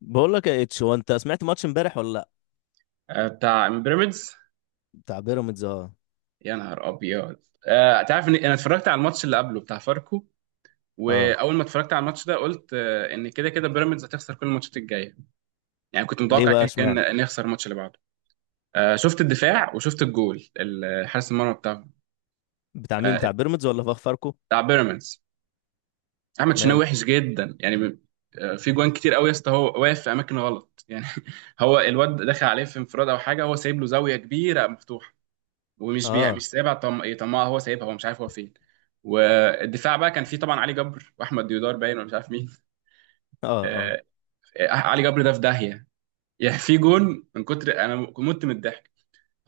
بقول لك يا اتش هو انت سمعت ماتش امبارح ولا لا؟ آه، بتاع بيراميدز. بتاع بيراميدز، اه. يا نهار ابيض. آه، تعرف ان انا اتفرجت على الماتش اللي قبله بتاع فاركو. اه، واول ما اتفرجت على الماتش ده قلت آه، ان كده كده بيراميدز هتخسر كل الماتشات الجايه. يعني كنت ليه متوقع بقى كان اشمعنى؟ كان نخسر الماتش اللي بعده. آه، شفت الدفاع وشفت الجول حارس المرمى بتاعه. بتاع مين؟ آه، بتاع بيراميدز ولا فاركو؟ بتاع بيراميدز. احمد شناوي ماله؟ وحش جدا يعني. آه، في جوان كتير قوي يا اسطى، هو واقف في اماكن غلط يعني. هو الواد دخل عليه في انفراد او حاجه، هو سايب له زاويه كبيره مفتوحه. ومش بيع مش اه. سايبها طماع، هو سايبها، هو مش عارف هو فين. والدفاع بقى كان فيه طبعا علي جبر واحمد ديودار، باين ولا مش عارف مين. اه. اه. آه... آه، علي جبر ده في داهيه. يعني في جون من كتر انا مت من الضحك.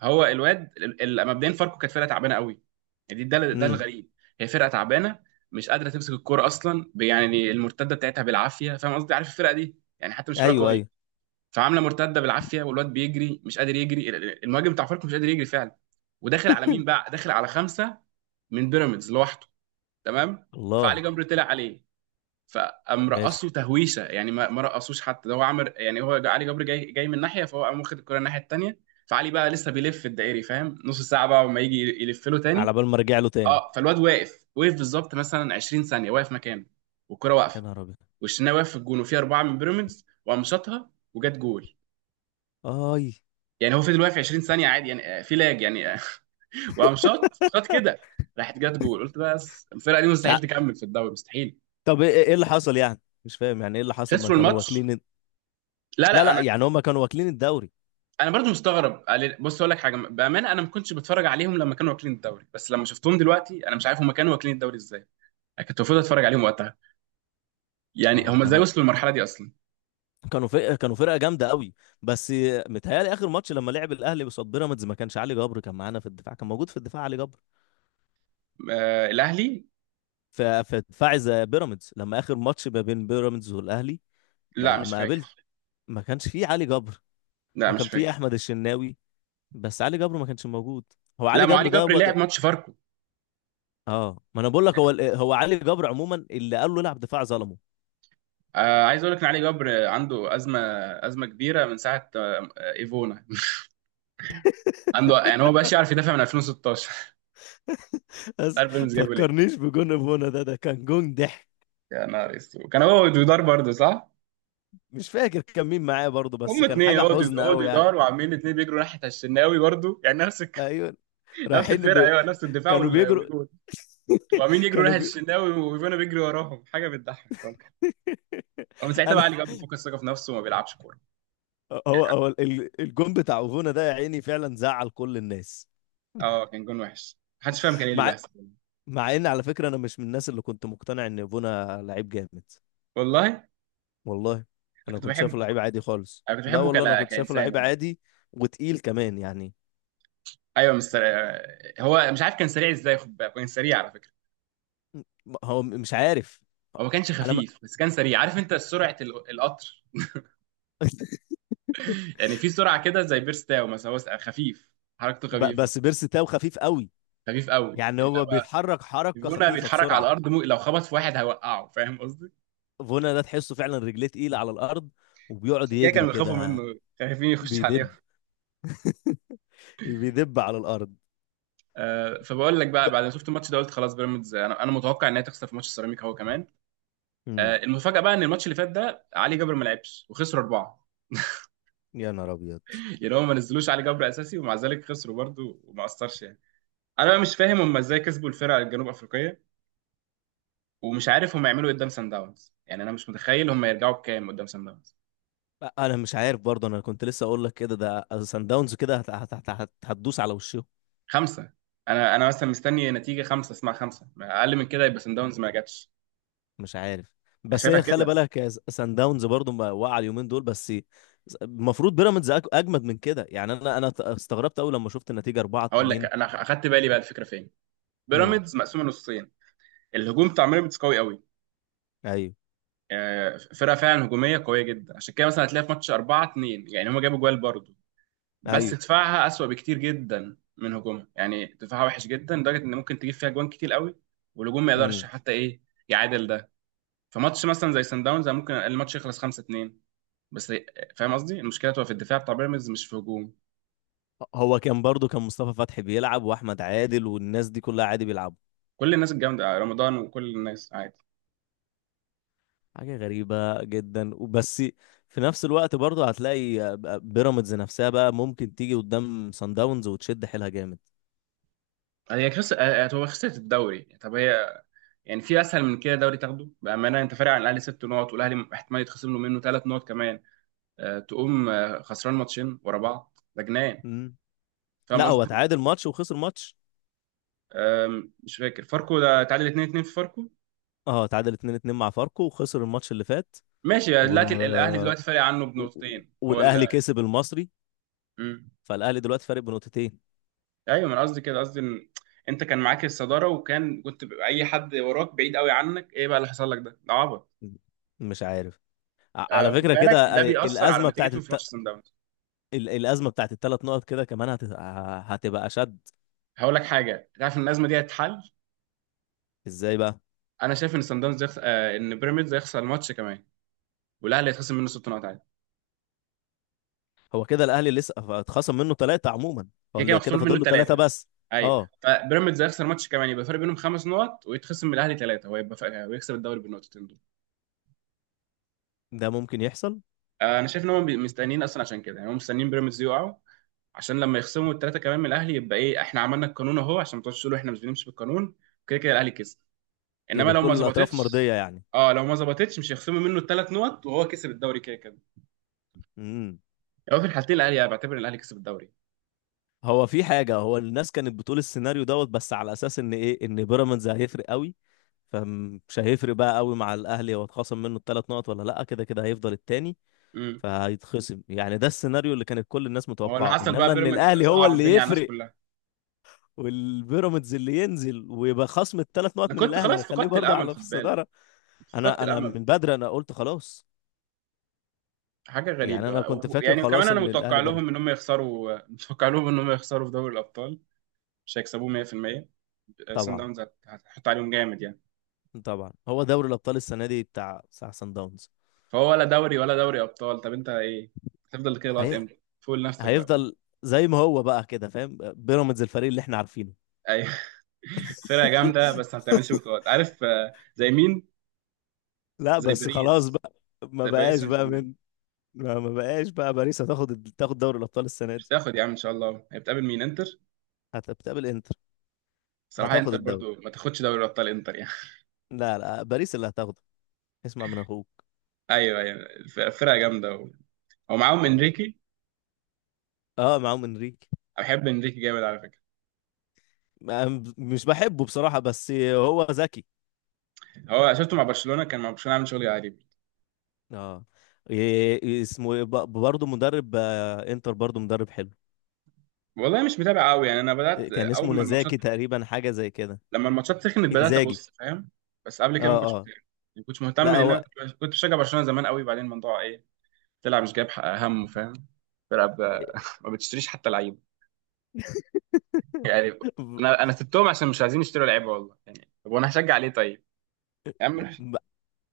هو الواد مبدئيا فاركو كانت فرقه تعبانه قوي. يعني دي ده ده امم. الغريب. هي فرقه تعبانه، مش قادره تمسك الكوره اصلا، يعني المرتده بتاعتها بالعافيه، فاهم قصدي، عارف الفرقه دي يعني حتى مش فرقه ايوه، قويه. ايوه. فعامله مرتده بالعافيه، والواد بيجري مش قادر يجري، المهاجم بتاع فاركو مش قادر يجري فعلا. وداخل على مين بقى؟ داخل على خمسه من بيراميدز لوحده. تمام، فعلي الله. جبر طلع عليه، فقام ماشي. رقصه تهويشه يعني، ما رقصوش حتى. ده هو عمل يعني، هو علي جبر جاي جاي من ناحيه، فهو قام واخد الكره الناحيه التانيه. فعلي بقى لسه بيلف الدائري، فاهم، نص ساعه بقى وما يجي يلف له على تاني. بال ما ارجع له تاني. اه فالواد واقف، وقف بالظبط مثلا 20 ثانيه واقف مكانه، والكره يا واقفه، نهار ابيض. والشناوي واقف في الجون وفي اربعه من بيراميدز، وقام شاطها وجت جول. اي. يعني هو فضل واقف 20 ثانيه عادي يعني، آه، في لاج يعني وقام شاط شاط كده. راحت جت جول، قلت بس الفرقه دي مستحيل تع- تكمل في الدوري، مستحيل. طب، ايه اللي حصل؟ يعني مش فاهم، يعني ايه اللي حصل؟ ما خسروا كانوا الماتش. واكلين لا لا لا، لا، انا يعني هم كانوا واكلين الدوري. انا برضو مستغرب، بص اقول لك حاجه بامانه، انا ما كنتش بتفرج عليهم لما كانوا واكلين الدوري، بس لما شفتهم دلوقتي انا مش عارف هم كانوا واكلين الدوري ازاي. انا كنت المفروض اتفرج عليهم وقتها، يعني ما هم ازاي كانوا وصلوا للمرحله دي اصلا؟ كانوا فرقه كانوا فرقه جامده قوي، بس. متهيألي اخر ماتش لما لعب الاهلي قصاد بيراميدز ما كانش علي جبر، كان معانا في الدفاع، كان موجود في الدفاع علي جبر. آه الاهلي. فدفاعي زي بيراميدز، لما اخر ماتش ما بين بيراميدز والاهلي لا ما مش ما قابلت، فاكر. ما كانش فيه علي جبر. لا هو مش كان فيه فاكر. احمد الشناوي، بس علي جبر ما كانش موجود. هو لا، علي ما جبر علي ده جبر لعب ماتش فاركو. اه، ما انا بقول لك، هو علي جبر عموما اللي قال له العب دفاع ظلمه. آه عايز اقول لك ان علي جبر عنده ازمه، ازمه كبيره من ساعه آه ايفونا. عنده يعني، هو بقاش يعرف يدافع من 2016. بس، عارف بيراميدز جايبه ليه؟ فكرنيش بجون ابونا. ده كان جون ضحك، يا نهار اسود، كان هو ودودار برضه صح. مش فاكر كان مين معاه برضه، بس هم كان اتنين حاجه عقدوا حزن قوي عقدوا يعني. دار وعاملين اتنين بيجروا ناحية الشناوي برضو، يعني نفس ايوه. نفس رايحين الفرقة، ب... ايوه نفس الدفاع كانوا بيجروا. والجول. وعاملين يجروا كانوا ناحية بي... الشناوي وفينا بيجري وراهم، حاجة بتضحك خالص. ومن ساعتها انا بقى علي جاب فقد الثقة في نفسه وما بيلعبش كورة. هو هو ال- الجون بتاع اوفونا ده، يا عيني فعلا زعل كل الناس. اه كان جون وحش، محدش فاهم كان ايه اللي مع بيحصل. مع ان على فكره، انا مش من الناس اللي كنت مقتنع ان بونا لعيب جامد. والله انا والله انا كنت كنت شايفه بحبه، لعيب عادي خالص. انا كنت لا بحبه والله، انا كنت شايفه كإنسان لعيب وانا. عادي. وتقيل كمان يعني. ايوه مش سريع. هو مش عارف كان سريع ازاي، خد بالك كان سريع على فكرة. هو مش عارف. هو ما كانش انا ما... خفيف بس كان سريع، عارف انت سرعة القطر. يعني في سرعة كده زي بيرستاو مثلا، هو خفيف، حركته بس خفيفة. بيرس تاو خفيف قوي. خفيف قوي يعني هو انما بيتحرك حركه فيفونا خفيفه بيتحرك على بسرعه. الارض، لو خبط في واحد هيوقعه، فاهم قصدي. فونا ده تحسه فعلا رجليه تقيله على الارض، وبيقعد عشان كده يجري كانوا بيخافوا كده. منه، خايفين يخش عليهم. بيدب. بيدب على الارض. آه فبقول لك ب... بقى بعد ما شفت الماتش ده قلت خلاص بيراميدز، انا متوقع ان هي تخسر في ماتش السيراميكا هو كمان. آه مم. المفاجاه بقى ان الماتش اللي فات ده علي جبر ما لعبش وخسروا اربعه. يا نهار ابيض. يعني هم ما نزلوش علي جبر اساسي ومع ذلك خسروا برضه وما اثرش يعني. انا بقى مش فاهم هم ازاي كسبوا الفرقه الجنوب افريقيه، ومش عارف هم يعملوا ايه قدام سان داونز. يعني انا مش متخيل هم يرجعوا بكام قدام سان داونز. انا مش عارف برضه، انا كنت لسه اقول لك كده، ده سان داونز كده هتدوس على وشهم. خمسة. انا مثلا مستني نتيجة خمسة، اسمع خمسة ما اقل من كده، يبقى سان داونز ما جاتش. مش عارف، أنا بس شايفها هي خلي كده. بالك، يا سان داونز برضه ما وقع اليومين دول بس. المفروض بيراميدز اجمد من كده. يعني انا استغربت قوي لما شفت النتيجه 4 هقول لك 2 انا اخدت بالي بقى الفكرة فين. امم. بيراميدز مقسومة نصين، الهجوم بتاع بيراميدز قوي قوي. ايوه، آه، فرقة فعلا هجومية قوية جدا، عشان كده مثلا هتلاقي في ماتش 4-2، يعني هما جابوا جوال برضه. بس ايوه. دفاعها أسوأ بكتير جدا من هجومها، يعني دفاعها وحش جدا لدرجة ان ممكن تجيب فيها جوان كتير قوي، والهجوم ما يقدرش امم. حتى ايه يعادل ده. فماتش مثلا زي سان داونز أنا ممكن الماتش يخلص 5. بس فاهم قصدي، المشكله تبقى في الدفاع بتاع بيراميدز مش في هجوم. هو كان برضه، كان مصطفى فتحي بيلعب، واحمد عادل، والناس دي كلها عادي بيلعبوا. كل الناس الجامده، آه، رمضان وكل الناس عادي. حاجة غريبة جدا وبس. في نفس الوقت برضه هتلاقي بيراميدز نفسها بقى ممكن تيجي قدام سان داونز وتشد حيلها جامد. هي خس... هو خسرت الدوري، طب هي يعني في اسهل من كده دوري تاخده؟ بامانه انت فارق عن الاهلي 6 نقط، والاهلي احتمال يتخصم له منه 3 نقط كمان. أه تقوم آه، خسران ماتشين ورا بعض، ده جنان، مم. فاهم لا، هو قصدي. تعادل ماتش وخسر ماتش. آم، مش فاكر، فاركو ده تعادل 2-2 في فاركو. اه، تعادل 2-2 مع فاركو، وخسر الماتش اللي فات. ماشي و... دلوقتي الاهلي دلوقتي فارق عنه و... بنقطتين هو والاهلي كسب المصري. ال- فالاهلي دلوقتي فارق بنقطتين. ايوه، ما انا قصدي كده، قصدي ان انت كان معاك الصداره وكان كنت بيبقى اي حد وراك بعيد قوي عنك، ايه بقى اللي حصل لك ده؟ ده عبط. مش عارف. آه على وخد فكرة بالك كده، ده بيأثر على الأزمة بتاعت نتيجتهم في ماتش سان داونز. الأزمة بتاعت الثلاث نقط كده كمان هتبقى أشد. هقول لك حاجه، تعرف ان الازمه دي هتتحل. ازاي بقى؟ انا شايف ان سان داونز يخس... آه ان بيراميدز هيخسر الماتش كمان، والاهلي هيتخصم منه 6 نقط عادي. هو كده الاهلي لسه اتخصم منه ثلاثه عموما. هو كده كده اللي مخصوم كده منه فاضل له ثلاثه ثلاثه. بس. ايوه، اه، فبيراميدز هيخسر ماتش كمان، يبقى الفرق بينهم 5 نقط، ويتخصم من الاهلي ثلاثه، ويكسب الدوري بالنقطتين دول. ده ممكن يحصل. آه انا شايف ان مستنيين اصلا، عشان كده يعني هم مستنيين بيراميدز يقعوا، عشان لما يخصموا الثلاثه كمان من الاهلي يبقى ايه؟ احنا عملنا القانون اهو، عشان ما تقعدوش تقولوا احنا مش بنمشي بالقانون، كده كده الاهلي كسب. انما يبقى لو ما كل الاطراف ظبطتش، مرضيه يعني. اه لو ما ظبطتش مش هيخصموا منه ال3 نقط وهو كسب الدوري كده كده. امم. يعني هو في الحالتين الاهلي، انا بعتبر ان الاهلي كسب الدوري. هو في حاجه، هو الناس كانت بتقول السيناريو دوت، بس على اساس ان ايه؟ ان بيراميدز هيفرق قوي. فمش هيفرق بقى قوي مع الاهلي، هو اتخصم منه الثلاث نقط ولا لا، كده كده هيفضل التاني امم. فهيتخصم. يعني ده السيناريو اللي كانت كل الناس هو اللي متوقعاه، حصل انما بقى ان بيراميدز الاهلي هو صعب اللي الدنيا على الناس يفرق، كلها. والبيراميدز اللي ينزل، ويبقى خصم الثلاث نقط انا من كنت الاهلي خلاص هيخليه فقدت برضه الامل، على في خد بالك، الصداره. كنت فقدت انا من الامل. بدري انا قلت خلاص. حاجه يعني انا غريبه كنت فاكر يعني، وكمان خلاص انا ان متوقع الاهلي بره. لهم ان هم يخسروا. متوقع لهم ان هم يخسروا في دوري الابطال، مش هيكسبوه 100%. سان طبعا. داونز هتحط عليهم جامد يعني. طبعا، هو دوري الابطال السنه دي بتاع سان داونز. فهو ولا دوري ولا دوري ابطال، طب انت ايه؟ هتفضل كده لغايه هي... امتى فوق لنفسك بقى، فاهم؟ هيفضل زي ما هو بقى كده، فاهم؟ بيراميدز الفريق اللي احنا عارفينه. ايوه. فرقه جامده بس ما بتعملش بطولات، عارف آه، زي مين؟ لا زي بس خلاص باريس، بقى. ما زي باريس بقاش سان بقى جيرمان. من، ما بقاش بقى باريس هتاخد تاخد دوري الابطال السنه مش دي. تاخد يا عم، ان شاء الله هي بتقابل مين، انتر؟ بتقابل انتر. صراحه هتاخد انتر الدوري. برضو ما تاخدش دوري ابطال، انتر يعني. لا لا، باريس اللي هتاخده، اسمع من اخوك. ايوه ايوه فرقه جامده ومعاهم آه. انريكي. اه، معاهم انريكي. أنا بحب انريكي جامد على فكره. مش بحبه بصراحة، بس هو ذكي. هو شفته مع برشلونه، كان مع برشلونه عامل شغل عجيب. اه، اسمه إيه؟ برضه مدرب، انتر برضه مدرب حلو. والله مش متابع قوي يعني، انا بدات آه، كان اول اسمه ما الماتشات نزاكي تقريبا، حاجة زي كده. لما الماتشات سخنت بدات انزاجي. ابص، فاهم. بس قبل كده ما اه، كنتش اه. مهتم، ما كنتش مهتم لا، لان هو. انا كنت بشجع برشلونه زمان قوي، بعدين الموضوع ايه، طلع مش جايب حق همه، فاهم. فرقه ب... ما بتشتريش حتى لعيبه يعني، انا سبتهم عشان مش عايزين يشتروا لعيبه والله يعني، طب وانا هشجع ليه طيب؟ يا عم م-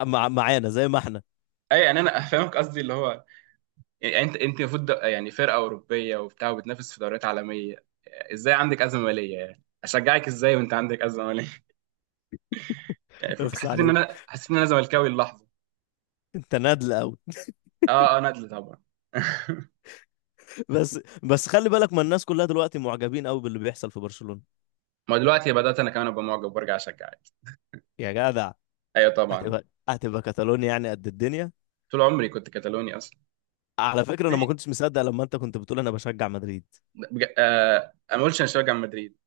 مع معانا زي ما احنا. اي يعني انا فاهمك، قصدي اللي هو، يعني انت المفروض يعني فرقه اوروبيه وبتاع وبتنافس في دوريات عالميه، ازاي عندك ازمه ماليه يعني، اشجعك ازاي وانت عندك ازمه ماليه؟ يعني فاهم؟ اخس حسيت ان عليك، انا حسيت ان انا زملكاوي اللحظه. انت نادل قوي. اه اه ندل طبعا. بس بس خلي بالك، ما الناس كلها دلوقتي معجبين قوي باللي بيحصل في برشلونة. ما دلوقتي بدأت أنا كمان أبقى معجب وأرجع أشجع عادي. يا جدع. أيوه طبعا. هتبقى هتبقى كاتالونيا، يعني قد الدنيا. طول عمري كنت كتالوني أصلا. على فكرة، انا ما كنتش مصدق لما انت كنت بتقول انا بشجع مدريد. أنا ما قلتش أنا شجع مدريد.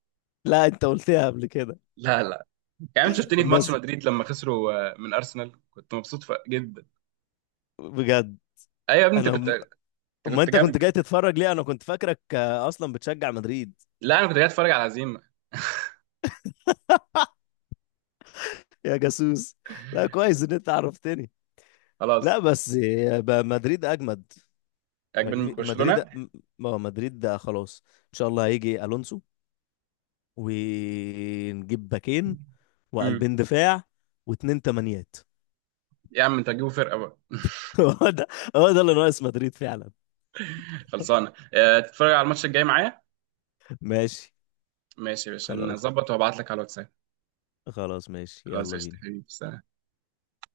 لا، انت قلتها قبل كده. لا لا. يعني أنت شفتني في ماتش بس مدريد لما خسروا آه، من أرسنال كنت مبسوط جدا. بجد. أيوه يا ابني أنت انا كنت م- أنت، ما كنت انت كنت جنبي. جاي تتفرج ليه؟ انا كنت فاكرك اصلا بتشجع مدريد. لا أنا كنت جاي أتفرج على هزيمة. يا جاسوس. لا، كويس ان انت عرفتني. خلاص. لا بس، مدريد اجمد. عجبني من مدريد، برشلونة. مدريد ده خلاص ان شاء الله هيجي الونسو، ونجيب باكين، امم. وقلبين دفاع، واتنين تمانيات. يا عم أنت هتجيبوا فرقة بقى؟ هو ده هو ده اللي ناقص مدريد فعلا. خلصانة تتفرج على الماتش الجاي معايا؟ ماشي. ماشي يا باشا، خلاص نظبط وهبعت لك على الواتساب. خلاص ماشي، خلاص يلا قشطة بينا. حبيبي سلام.